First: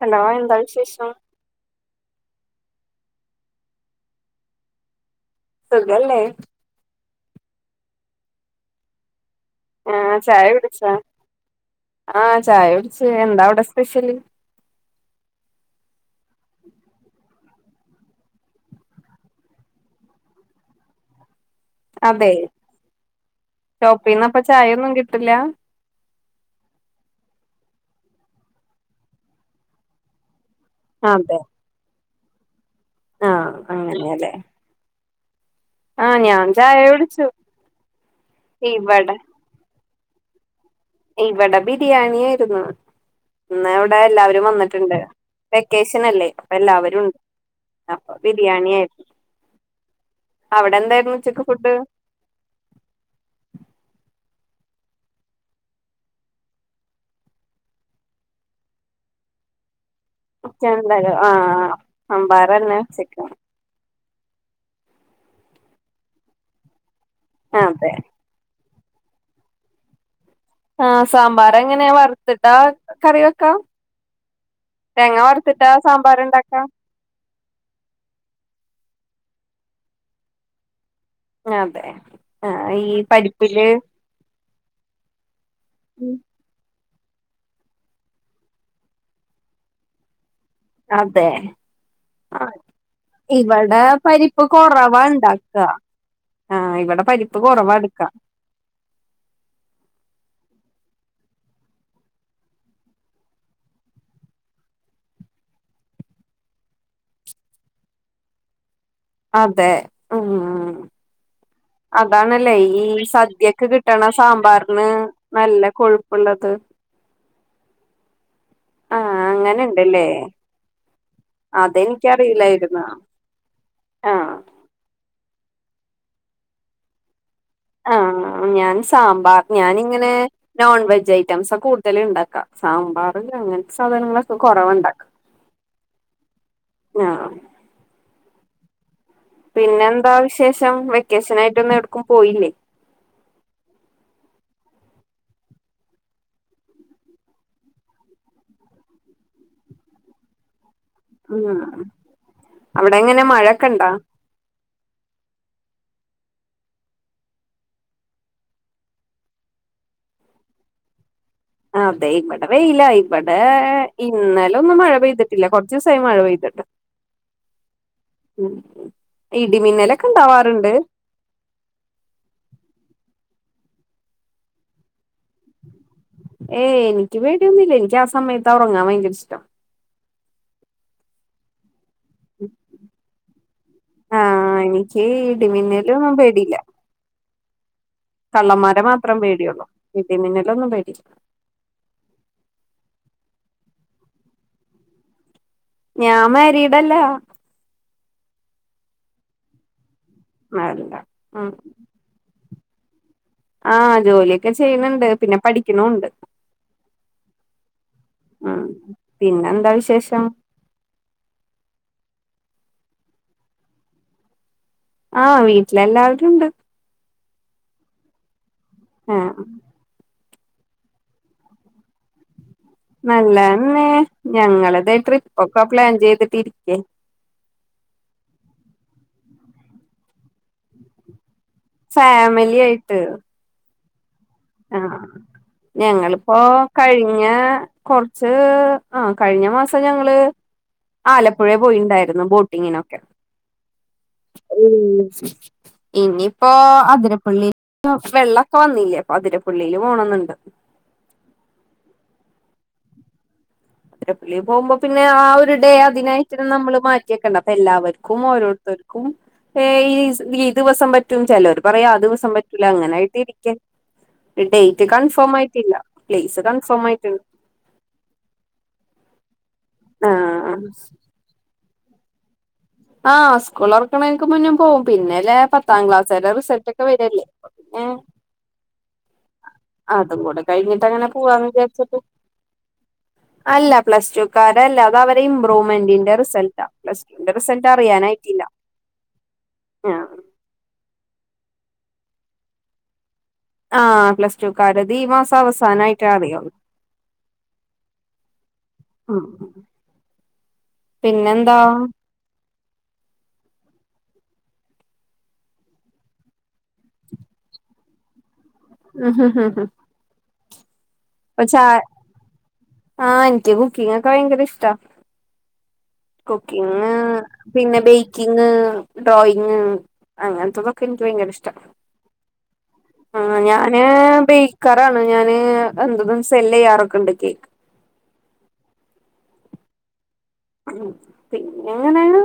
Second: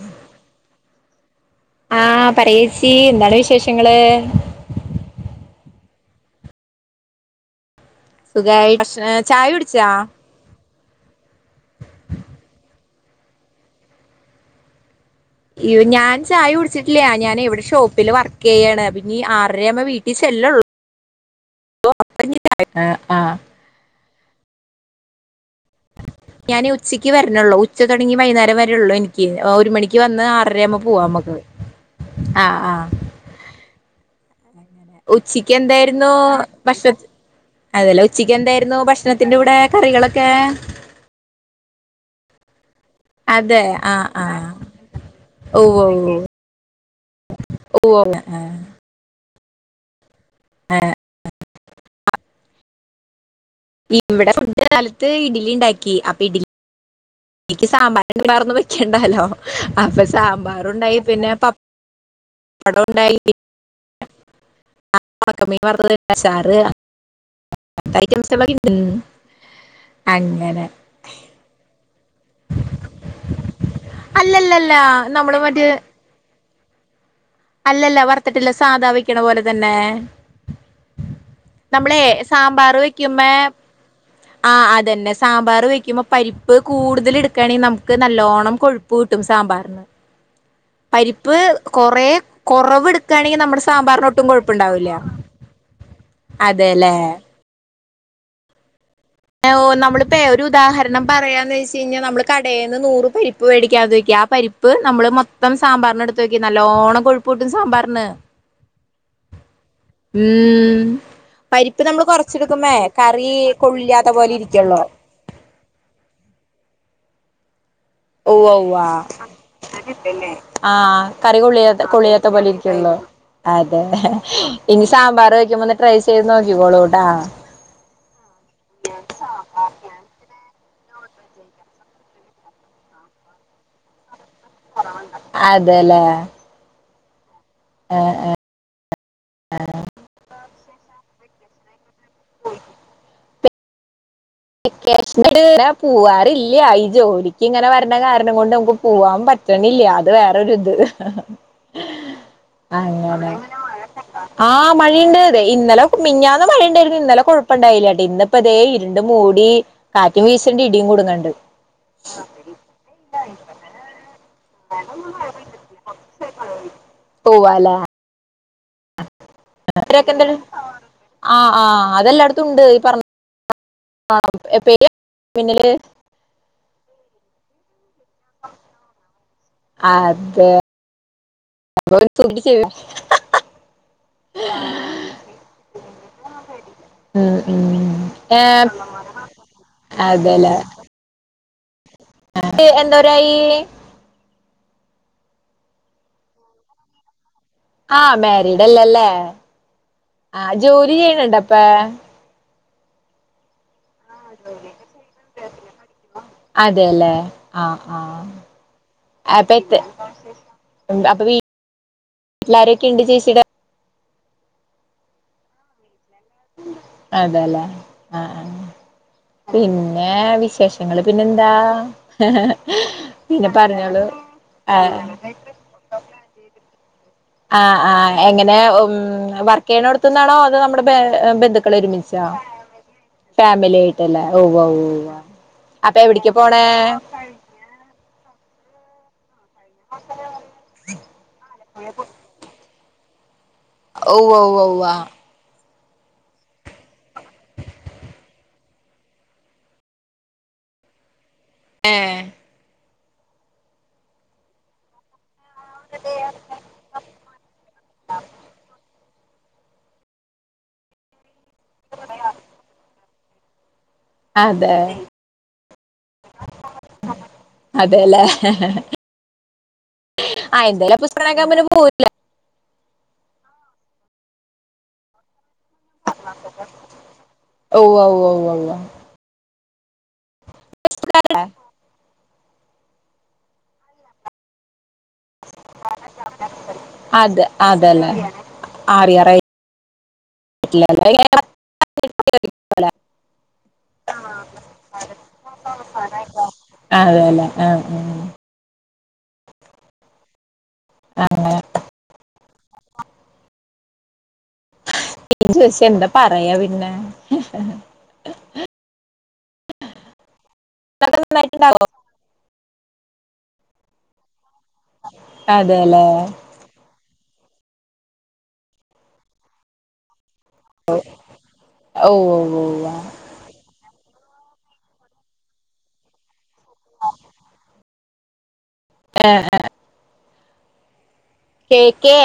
Hello എന്താ വിശേഷം. ആ പറേച്ചീ എന്താണ് വിശേഷങ്ങള്. സുഖല്ലേ? സുഖായി. [unintelligible] ചായ ഉടിച്ചോ? ആ ചായ ടുച്ച്. എന്താ അവിടെ സ്പെഷ്യല്? യ്യോ! ഞാൻ ചായടുച്ചിട്ടില്ല്യാ ഞാനേ [unintelligible] ഷോപ്പില് വർക്ക്യ്യാണ് പിന്നീ ആറരേ ആുമ്പ വീട്ടിൽ ചെല്ലള്ളു. ഓ [unintelligible] ആ പിന്നെപ്പ ചായൊന്നും കിട്ടില്ല? ഞാൻ ഉച്ചയ്ക്ക് വരണള്ളൂ. ഉച്ച കഴിഞ്ഞ് വൈകുന്നേരം വരേ ഉള്ളൂ എനിക്ക്. ഒരു മണിക്ക് വന്ന് [unintelligible] പ [unintelligible] പോവാ നമുക്ക്. ആ ആ ആ അങ്ങനെയല്ലേ. ച്ചിക്ക് എന്തായിരുന്നു. ആഹ് ഞാൻ ചായ ഭക്ഷ കുടിച്ചു അതല്ലെ ഉച്ചക്ക് എന്തായിരുന്നു ഭക്ഷണത്തിന്റെറെ കൂടെ കറികളൊ? കെ ഇവടെ ബിരിയാണിയിരുന്നു. അതെ ന്ന ഇവിടെ ആഹ് എല്ലാവരും ആഹ് വന്ന്ട്ടുണ്ട്. ഓഹ് വെക്കേഷനല്ലേ അപ്പൊ എല്ലാവരും. അപ്പൊ ഓഹ് ഓഹ് ബിരിയാണി ആയിരി. [unintelligible] അവിടെ എന്തായിരുന്നുച്ചക്ക് ഫുഡ്? [unintelligible] ഫുഡ് കാലത്ത് ഇഡ്ലിണ്ടാക്കി. അപ്പി ഇഡ്ലി ഇൻക്കി സാമ്പാ [unintelligible] വേറെന്ന് വെക്കിണ്ടല്ലോ. അപ്പൊ സാമ്പാറുണ്ടായി എന്തായാലും പിന്നെ ആഹ് സാമ്പാറന്നെ പപ്പടം ഉണ്ടായി. ഉച്ചക്ക് [unintelligible] ഒണക്കമീൻ വർത്തത് സാറ് അതെ ഐറ്റംസ് [unintelligible] ൻ ആ സാമ്പാർങ്ങനേ വർ. ത്തിട്ടാ കറി വെക്ക അല്ലല്ലല്ല തേങ്ങ നമ്മള് മറ്റേ വർത്തിട്ടാ സാമ്പാർണ്ടാ. ആ അല്ലല്ല വർത്ത്ട്ടില്ല സാധാ വെയ്ക്ക്ണ പോലെ തന്നെ. അതെ നമ്മളെ ആഹ് സാമ്പാർ ഈ വെയ്ക്കുമ്പേ. പരിപ്പില് ആ അതന്നെ സാമ്പാർ വെക്കുമ്പോ പരിപ്പ് കൂടു. തിൽ എടുക്കാണെങ്കിൽ നമുക്ക് നല്ലോണം കൊഴുപ്പൂട്ടും സാമ്പാറിൻ. പരിപ്പ് കൊറേ. ആ കുറവ് എടുക്കുകയാണെങ്കിൽ നമ്മുടെ ഇവടെ സാമ്പാറിനൊട്ടും പരിപ്പ് കൊഴുപ്പുണ്ടാവില്ല കുറവാണ്ടാക്ക. ആ അതെല്ലേ ഇവടെ പരിപ്പ് കുറവാട്ക്കാ. [unintelligible] നമ്മളിപ്പേ ഒരുദാഹരണം പറയാന്ന്ച്ച്ഴിഞ്ഞാൽ നമ്മള് കടേന്ന് നൂറ് പരിപ്പ് വേടിക്കാതെയ്ക്കാ. അ പരിപ്പ് നമ്മള് മൊത്തം സാമ്പാർന് എടുത്തോക്കി നല്ലോണ്ണം കൊഴുപ്പൂട്ട് സാമ്പാർന്. അതെ ഉം. പരിപ്പ് നമ്മള് അതാണല്ലേ കൊറച്ചെടുക്കുമ്പേ ഈ കറി സദ്യക്ക് കിട്ട്ണ കൊള്ളില്ലാത്ത പോലെ ഇരിക്കുള്ളൂ സാമ്പാർന് നല്ല കൊഴുപ്പുള്ളത്. ഒവ്വ ഒവ്വാ. ആഹ് അങ്ങനെണ്ടല്ലേ ആ കറി കുളിയത്തെ കുളിയത്തെ പോലെ അതെനിക്കറിയില്ലായിരുന്നു ഇരിയ്ക്ക്ള്ളോ. അതെ ആഹ് ഇനി സാമ്പാർ വെയ്ക്കുമ്പോന്ന് ട്രൈ ചെയ്ത് നോക്കിക്കോളൂട്ടാ. ആ ഞാൻ സാമ്പാർ ഞാനിങ്ങനെ. നോൺ വെജ് ഐറ്റംസാ കൂടുതല്ണ്ടാക്കാ സാമ്പാർ അങ്ങനസാധനങ്ങളെ. അതെലേ. ഞ്ഞാം. [inaudible] പിന്നെന്താ വിശേഷം വെക്കേഷനായിട്ടൊന്ന് എട്ക്കും പോയില്ലേ? ക്കേഷൻ പോവാറില്ല ഈ ജോലിക്ക് ഇങ്ങനെ വരണ കാരണം കൊണ്ട് നമുക്ക് പോവാൻ പറ്റ ണില്ല അത് വേറൊരു ഇത് ഉം അവിടെ അങ്ങനെ എങ്ങനെ അവടെങ്ങന മഴൊക്കെ ഇണ്ടാ മഴക്കൊണ്ടോ ആ മഴയിണ്ട് വൈ ഇന്നലെ മിനിഞ്ഞാന്ന് മഴയിണ്ടായിര്ന്ന് ഇന്നലെ കൊഴപ്പം ഇണ്ടായില്ലട്ടോ ഇന്നപ്പോ ഇതേ ഇരു ണ്ട്മൂടി കാറ്റും വിശണ്‌ണ്ട് ഇടിയും കൂടുങ്ങണ്ട് അതെ ഇപടെ വേയില ഇപടെ ഇ ന്ന്ഒന്നും മഴ പെയ്തിട്ടില്ല കൊറച്ച് ദിവസായി മഴ പെയ്തിട്ട് പോവാല്ലേ ഉം [unintelligible] ഇടിമിന്നലൊക്കെ ഇണ്ടാവാറുണ്ട് ആ ആ അതെല്ലായിടത്തും ഉണ്ട് ഈ പറഞ്ഞ ആ എപ്പ പിന്നില് ഏയ് എനിക്ക് പേടിയൊന്നുല്ല എനിക്ക് ആ സമയത്ത് ആ ഉറങ്ങാ ഭയങ്കര ഇഷ്ടം ഏ ആ എനിക്ക് ഇടിമിന്നലും പേടില്ല ഉം ഉം ഏ കള്ളന്മാരെ മാത്രം പേടിയുള്ളൂ ഇടി മിന്നലൊന്നും പേടി എന്താരായി ഞാൻ മാരിടല്ലാ ആ മാരിഡ്ല്ലല്ലേ ആ അല്ല ജോലി ചെയ്യണണ്ടപ്പ ആ ജോലിയൊക്കെ ചെയ്യണണ്ട് പിന്നെ പഠിക്കുന്നുണ്ട് അതെല്ലേ ആ ആ ഉം അപ്പോ പിന്നെന്താ എ വിശേഷം അപ്പൊ വീട്ട് ലാരൊക്കെ ഉണ്ട് ചേച്ചിടെ ആ വീട്ടിലെല്ലാവരുണ്ട് അതല്ലേ ആ ആ ആഹ് പിന്നെ വിശേഷങ്ങള് പിന്നെ എന്താ നല്ലന്ന് ഞങ്ങള് ഇതേ ആഹ് ട്രിപ്പൊക്കെ പ്ലാൻ ചെയ്തിട്ടിരിക്ക ആ ആ എങ്ങനെ ഉം വർക്ക് ചെയ്യണടുത്ത്ന്നാണോ അത് നമ്മുടെ പെരൻ [unintelligible] ഫാമിലി ആയിട്ട് ആയിട്ടല്ലേ ഉവ്വ ആ ഉവ്വ അപ്പൊ എവിടേക്കാ ഞങ്ങളിപ്പോ പോണേ കഴിഞ്ഞ കൊറച്ച് ആ കഴിഞ്ഞ മാസം ഞങ്ങള് ആലപ്പുഴ പോയിണ്ടായിരുന്നു ബോട്ടിങ്ങിന് ഔ ഔ ഔവ ഇനിയിപ്പോ അതിരപ്പള്ളി ക്ക് വെള്ളൊക്കെ വന്നില്ലെ അതിരപള്ളിയില് പോണെന്നുണ്ട് ആ അതിരപള്ളി പോവുമ്പോ പിന്നെ ആ ഒരു ഡേ അതിനായിട്ട് നമ്മള് മാറ്റിെവെക്കണ്ട അപ്പൊ എല്ലാവർക്കും ഓരോരുത്തരും ക്കും ഏ ഈ ദി ദിവസം പറ്റും ചിലർ പറയും ആ ദിവസം പറ്റൂല അങ്ങനൊയയിട്ട് ഇരിക്ക അതെ ഡേറ്റ് കൺഫേം ആയിട്ടില്ല പ്ലേസ് കൺഫേം ആയിട്ടണ്ട് ആ എന്തേലും ആ [unintelligible] പിന്നെ പോവൂല ആ സ്കൂള് തുറക്കണെക്ക് മുന്ന് പോകും പിന്നെല്ല പത് പത്താം ക്ലാസ്ല്കാരുടെ റിസൾട്ട് ഒക്കെ വരല്ലേ ന്നെ ഉവ്വ ഉവ്വ ഉവ്വ ഉവ്വ അതും കൂടെ കഴിഞ്ഞിട്ട് അങ്ങനെ പോവാന്ന് വിചാരിച്ചിട്ട് അല്ല പ്ലസ് ടുക്കാരല്ല എല്ലാവരെയും ഇം ബ്രൂമെന്റിന്റെ റിസൾട്ടാ പ്ലസ് ടുന്റെ അതെ റിസൾട്ട് അതല്ലേ അറിയാനായിട്ടില്ല ആ [unintelligible] ആ പ്ലസ് ടു കരുടെത് ഈ മാസം അവസാനായിട്ട് ആറേുള്ളൂ ആ അതല്ല ആ ആ ഉം ഉം പിന്നെന്താ ഇങ്ങനെ ചോദിച്ച എന്താ പറയാ പിന്നെ ഹ് ഹ് ഹ് പ ച നന്നായിട്ടുണ്ടാവോ ആ ആന്റ്റ കുക്കി ഭയങ്കര ഇഷ്ടാ അതെല്ലേ കുക്കിംഗ് പിന്നെ ബേക്കിങ് ഡ്രോയിങ് അങ്ങതോതൊക്കെ ഇങ്ക് ഭയങ്കര ഇഷ്ട ഓ ഓ ഓ ആ ഞാന് ബേക്കാറാണ് ഞാന് എന്തു സെല്ലയാറൊക്കെ ഉണ്ട് കേക്ക് ആഹ ഹഹ ഉം പിന്നെ അങ്ങനെ കേക്കേ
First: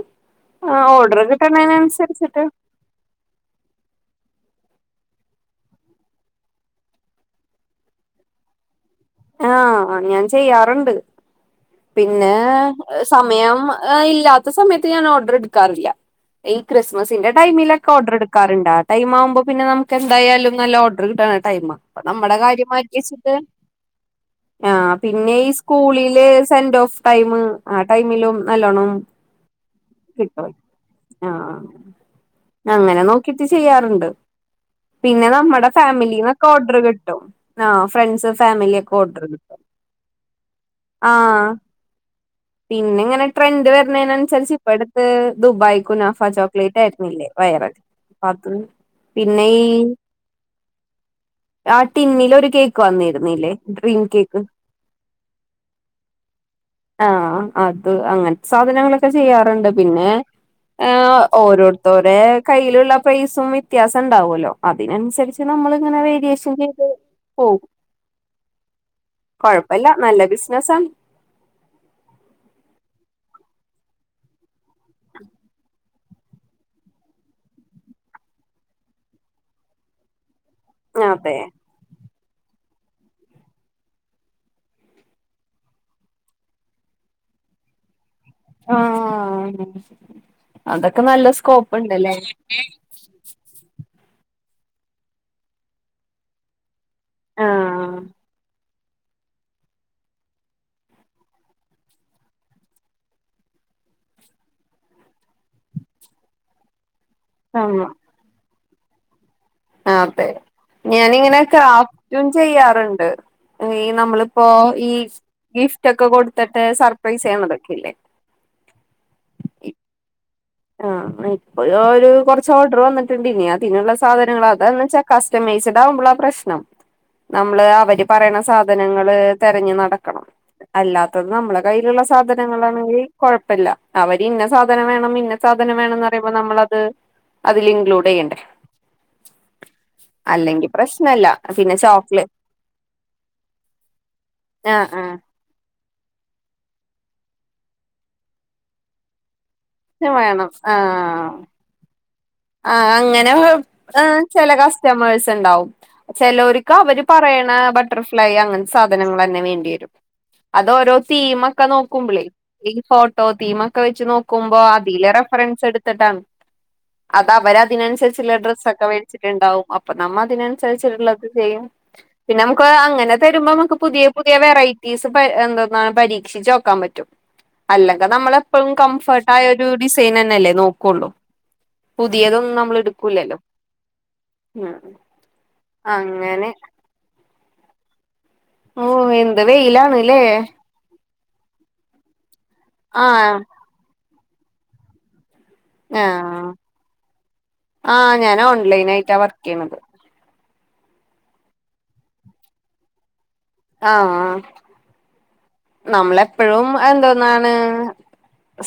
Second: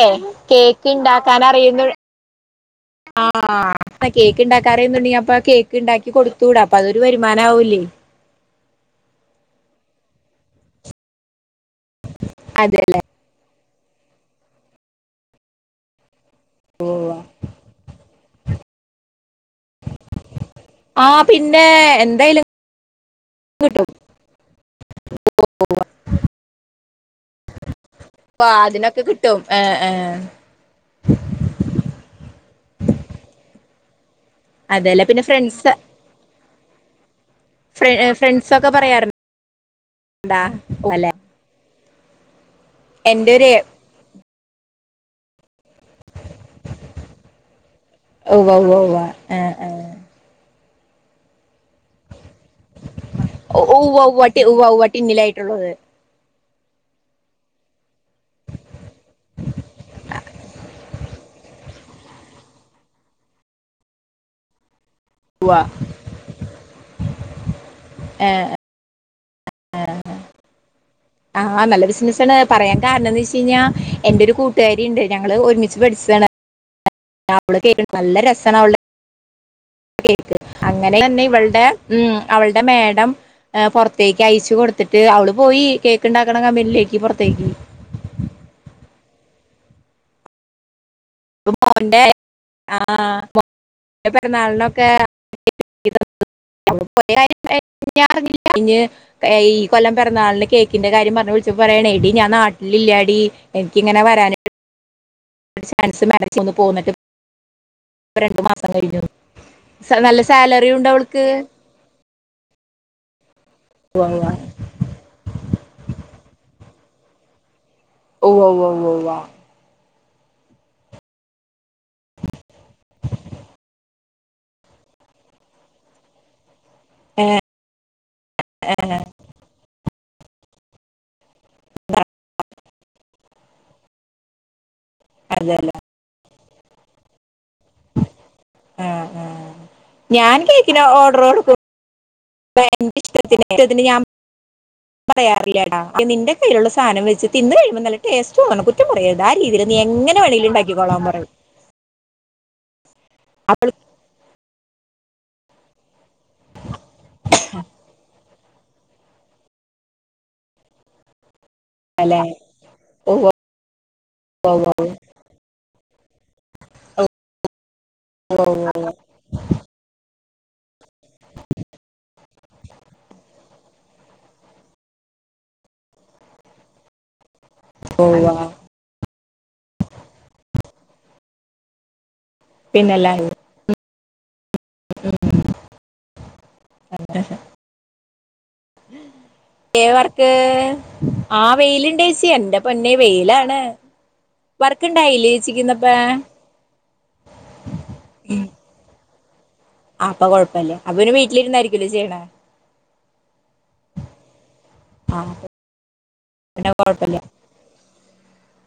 ആഹ് കേക്ക് ഓർഡർ ഇണ്ടാക്കാൻ അറിയുന്നു കിട്ടണേനനുസരിച്ചിട്ട് ആഹ അ കേക്കണ്ടാക്ക ന്നുണ്ടെകിൽ അപ്പ കേക്ക് ണ്ടാക്കി കൊടുത്തൂടെ അപ്പ അതൊരു വരുമാനവൂല്ലേ ആഹ ഞാൻ ചെയ്യാറുണ്ട് പിന്നെ അതെ സമയം ആ ഇല്ലാത്ത സമയത്ത് ഞാൻ ഓർഡർ എടുക്കാറില്ല ഈ ക്രിസ്മസിന്റെ ടൈമിലൊക്കെ ഓർഡർ എടുക്കാറ്ണ്ട് ടൈം ആവുമ്പോ പിന്നെ നമുക്ക് എന്തായാലും നല്ല ഓർഡർ ആ കിട്ട്ണ പിന്നെ ടൈം അപ്പ നമ്മുടെ എന്തായാലും കാര്യ മാറ്റി വെച്ചിട്ട് കിട്ടും ആഹ പിന്നെ ഈ സ്കൂളില് സെന്റ് ഓഫ് ടൈം ആ ടൈമിലും അപ്പൊ നല്ലോണം അതിനൊക്കെ കിട്ടും ഏ ഏ കിട്ടും ആ അങ്ങനെ നോക്കിട്ട് ചെയ്യാ റുണ്ട് അതെല്ലേ പിന്നെ ഞമ്മടെ ഫ്രണ്ട്സ് ഫാമിലിന്നൊക്കെ ഓർഡർ കിട്ടും ആ ഫ്ര സെൻസസ് ഫ്രണ്ട്സ് ഫാമിലി ഒക്കെ പറയാറുണ്ട് ഓർഡർ കിട്ട അല്ലെ ആഹ പിന്നെ ഇങ്ങനെ എന്റെ ഒരു ട്രെൻഡ് വരുന്നയിനനുസരിച് ഇപ്പ ദുബായ് കുനാഫ ചോക്ലേറ്റ് ആയിുന്നില്ലേ വൈറൽ അപ്പത് ഉവ്വ ഉവ്വ ഉവ്വ ഏ പിന്നെ ഈ ഏ ആ ടിൻ ഒരു കേക്ക് വന്നിരുന്നില്ലേ ഉവ്വ ഡ്രീം ഉവ്വാട്ടി കേക്ക് ഉവ്വ ഉവ്വാട്ടി ടിൻ ലായിട്ടുള്ളത് ആഹ അത് അങ്ങനത്തെ സാധനങ്ങളൊക്കെ ചെയ്യാറ്ണ്ട് പിന്നെ ഹ ഓരോരുതോരെ കയ്യിലുള്ള പൈസും വ്യത്യാസം ഉണ്ടാവുല്ലോ അ അതിനനുസരിച്ച് ഉവ്വ നമ്മളിങ്ങനെ വേരിയേഷൻ ചെയ്ത് പോകും ഏ കൊഴപ്പല്ല ആഹ നല്ല ബിസിനസാണ് ആഹ നല്ല ബിസിനസ് ആണ് പറയാൻ കാരണംന്ന് എന്റെ ഒരു കൂട്ടുകാരിണ്ട് ഞങ്ങൾ ഒരുമിച്ച് പഠിച്ചതാണ് അവള് കേക്ക നല്ല രസമാണ് കേ അങ്ങനെ തന്നെ അതെ ഇവളുടെ ഉ അവളുടെ മേടം പുറത്തേക്ക് അയച്ചു കൊടുത്തിട്ട് അവള് പോയി കേക്ക് ഇണ്ടാക്ക്‌ണ കമ്പനിയിലേക്ക് പുറത്തേക്ക് ആഹ അത ഇപ്പം നല്ല സ്കോപ്പ് ഉണ്ടല്ലേ പെറുന്നാളിനൊക്കെ [unintelligible] അ കുറേ ആഹ് കാര്യം [unintelligible] ഇഞ്ഞ് ഈ കൊല്ലം പിറന്നാളിന് കേക്കിന്റെ കാര്യം പറഞ്ഞ വിളിച്ചുമ്പം പറയാണെ എടി ഞാൻ നാട്ടിലില്ലാടി എനിക്കിങ്ങനെ വരാണ് ചാൻസ് മ [unintelligible] ഒന്ന് പോകന്നിട്ട് ആഹ സാടിനോ ആ അതെ ഞാനിങ്ങനെ ഞാൻ ചെയ്യാറ്ണ്ട് ഈ ഉവ്വ ഉവ്വ നമ്മളിപ്പോ ഈ ഗിഫ്റ്റ് ഒക്കെ കൊടുത്തിട്ട് സർക്ക പ്രൈസ് ചെയ്ണത് ഓ് ഓ് ഓ് വ ആഹ ഇപ്പ ഒരു കുറച്ച് ഓർഡർ വന്നിട്ടണ്ടിനനി അതിനുള്ള സാധനങ്ങൾ അതാന്ന് വെച്ചാ കസ്റ്റമൈസ്ഡ് ആവുമ്പോള പ്രശ്നം നമ്മള് അവര് പറയണ സാധനങ്ങള് തെരഞ്ഞ് നടക്കണം അല്ലാത്ത നമ്മളെ കയ്യിലുള്ള സാധനങ്ങളാണെിൽ കോഴപ്പല്ല അവര് ഇന്ന സാധന വേണം ഇന്ന അതല്ല സാധനം വേണന്ന് പറയുമ്പോ നമ്മളത് അതിൽ ഇൻക്ലൂഡ്യ്യണ്ടേ. ആ ആ ഞാൻ കേക്കിന ഓർഡർ ചോക്ലേ കൊടുക്കുമ്പോ എന്റെ ഇഷ്ടത്തിന് ഇന് ഞാൻ- ആഹ് ആഹ് പറയാറില്ല ട- നിന്റെ കയ്യിലുള്ള സാനം വെച്ച് തിന്ന് കഴിയ്മ്പോ നല്ല ടേസ്റ്റ് തോന്നണം കുറ്റം പറയരുതാ - രീതിയിൽ നീ എങ്ങനെ വേണേലും ഉണ്ടാക്കി കൊളാംപറയും. ആ അങ്ങനെ ചില കസ്റ്റമേഴ്സ് ണ്ടാവും. ചെലോർക്ക് അവര് പറയണ ബട്ടർഫ്ലൈ അങ്ങനതെ സാധനങ്ങൾന്നെ വേണ്ടി വരും. അതോരോ തീമ ക്കെ അല്ലെ നോക്കുമ്പോളേ ഈ ഓ ഫോട്ടോ ഓ തീമോക്കെ വെച്ച് ഓ നോക്കുമ്പോ അതിലെ റഫറൻസ് എടു- ത്തിട്ട അത് അവരതിനനുസരിച്ചുള്ള ഓ ഡ്രസ്സൊക്കെ ഓ വേടിച്ചിട്ടുണ്ടാവും അപ്പ നമ്മതിന- രിച്ചിട്ടുള്ള ചെയ്യും പിന്നെ നമുക്ക് അങ്ങനെ തരുമ്പോ നമുക്ക് പുതിയ പുതിയ വെറൈറ്റീസ് പ- പരീക്ഷിച്ചോക്കാൻ പറ്റും. അല്ലങ്ക ഓ ഓ നമ്മളെപ്പോഴും കംഫർട്ട് ആയ ഒരു ഡിസൈൻന്നെ അല്ലേ നോക്കുള്ളൂ. പുതിയതൊന്നും നമ്മൾ പിന്നല്ല എടുക്കൂല്ലല്ലോ. ഉം അങ്ങനെ. ഓ എന്ത് ഏ വെയിലാണ്ല്ലേ വർക്ക്. ആ വെയിലിണ്ടേച്ചി എന്റെ പൊന്നേ ആഹ് വെയിലാണ് വർക്ക ഇണ്ടായിലേ. ആഹ ആഹ ഞാൻ ഓൺലൈൻ ആയിട്ട് ആ വർക്ക് യ്യണേ. ആ അപ്പൊ കൊഴപ്പല്ലേ അപ്പൊ പിന്നെ വീട്ടിലിരുന്നായിരിക്കല്ലോ ചെയ്യണ. ആഹ നമ്മളെപ്പോഴും പിന്നെ കൊഴപ്പല്ല എന്തോന്നാണ്-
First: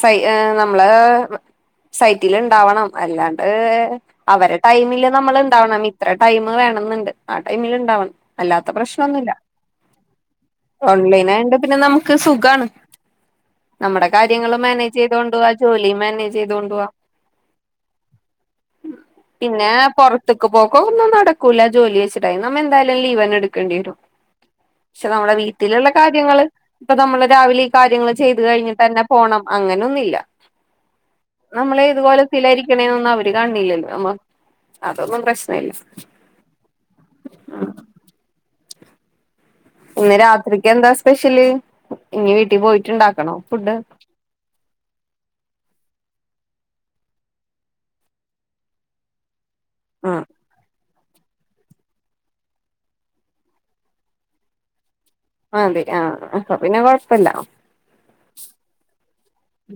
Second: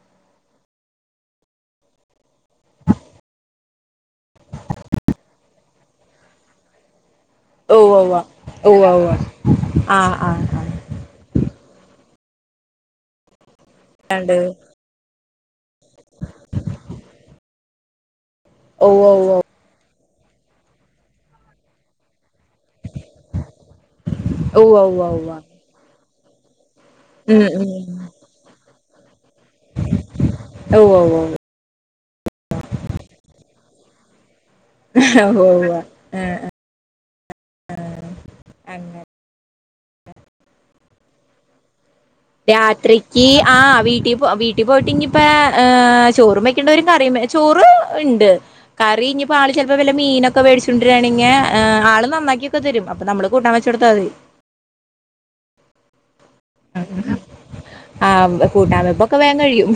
സൈ ഏ നമ്മള് സൈറ്റിൽ ഉണ്ടാവണം അല്ലാണ്ട്. അവരെ ടൈമില് നമ്മൾ ഇണ്ടാവണം ഇത്ര ടൈമ വേണന്നുണ്ട് ആ ടൈമില് ഇണ്ടാവണം അല്ലാത്ത പ്രശ്നന്നുല്ല. ആഹ്. ഓൺലൈൻ ആയോണ്ട് പിന്നെ നമുക്ക് സുഖാണ് നമ്മുടെ ണ്ട് കാര്യങ്ങള് മാനേജ് ചെയ്- തൊണ്ട് പോവാ ജോലി മാനേജ് ചെയ്തോണ്ട് വാ ഓഹ് ഓഹ് ഓഹ് പിന്നെ പുറത്ത്ക്ക് പോക്കോന്നും നടക്കൂല ജോലി വെച്ച- എ നമ്മ എന്തായാലും ലീവന്ന എടുക്കേണ്ടി വരും ഉവ്വ ഉവ്വ പക്ഷെ ഉവ്വ നമ്മുടെ വീട്ടിലുള്ള കാര്യങ്ങള്- ഇപ്പൊ നമ്മള് ഉം രാവിലെ ഈ ഉം കാര്യങ്ങള് ചെയ്തു കഴിഞ്ഞ്ട്ടന്നെ- പോണം അങ്ങനെയൊന്നുല്ല ഉവ്വ ഉവ്വ ഉവ്വ നമ്മളെ - ഇത് പോലെ [unintelligible] ലായിരിക്കണേന്നും അവര് കണില്ലല്ലോ നമ്മ- അതൊന്നും ആ ഓ പ്രശ്നല്ല ആഹ ആഹ. അങ്ങനെ. ഇന്ന് രാത്രിക്ക് എന്താ സ്പെഷ്യല്? ഇനി വീട്ടിൽ രാത്രിക്ക് പോയിട്ടുണ്ടാക്കണോ ആ ഫുഡ് വീട്ടിൽ പോ വീട്ടിൽ പോയിട്ടിഞ്ഞി ഇപ്പ- ചോറ് വയ്ക്കേണ്ടവരും കറി ചോറ് ഉണ്ട് കറി ഇഞ്ഞിപ്പോ ആള് ചിലപ്പോ വല്ല ആഹ് മീനൊക്കെ വേടിച്ചോണ്ട്- ണെങ്ങി ആള് നന്നാക്കിയൊക്കെ തരും അപ്പൊ നമ്മള് കൂട്ടാൻ വെചോടുത്ത മതി. അതെ ആഹ അപ്പോ പിന്നെ കൊഴപ്പല്ല. ആ കൂട്ടാവേപ്പൊക്കെ വേങ്ങഴിയും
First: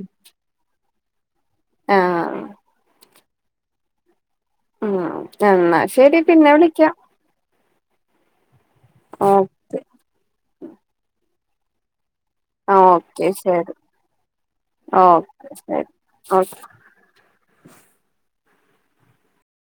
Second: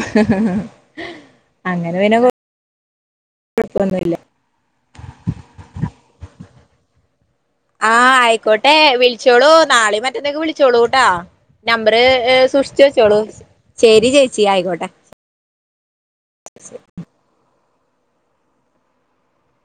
ആഹ. ഴപ്പൊന്നുംല്ല. ഉം എന്നാ ശരി പിന്നെ വിളിക്കാം. ആഹ ആയിക്കോട്ടെ ഓ വിളിച്ചോളൂ നാളെ മറ്റന്നക്കെ വിളിച്ചോളൂട്ടാ നമ്പര്- ഏ സൂക്ഷിച്ചു വെച്ചോളൂ ശരി ചേച്ചി ആയിക്കോട്ടെ. ഓക്കെ ശരി ഓ [inaudible]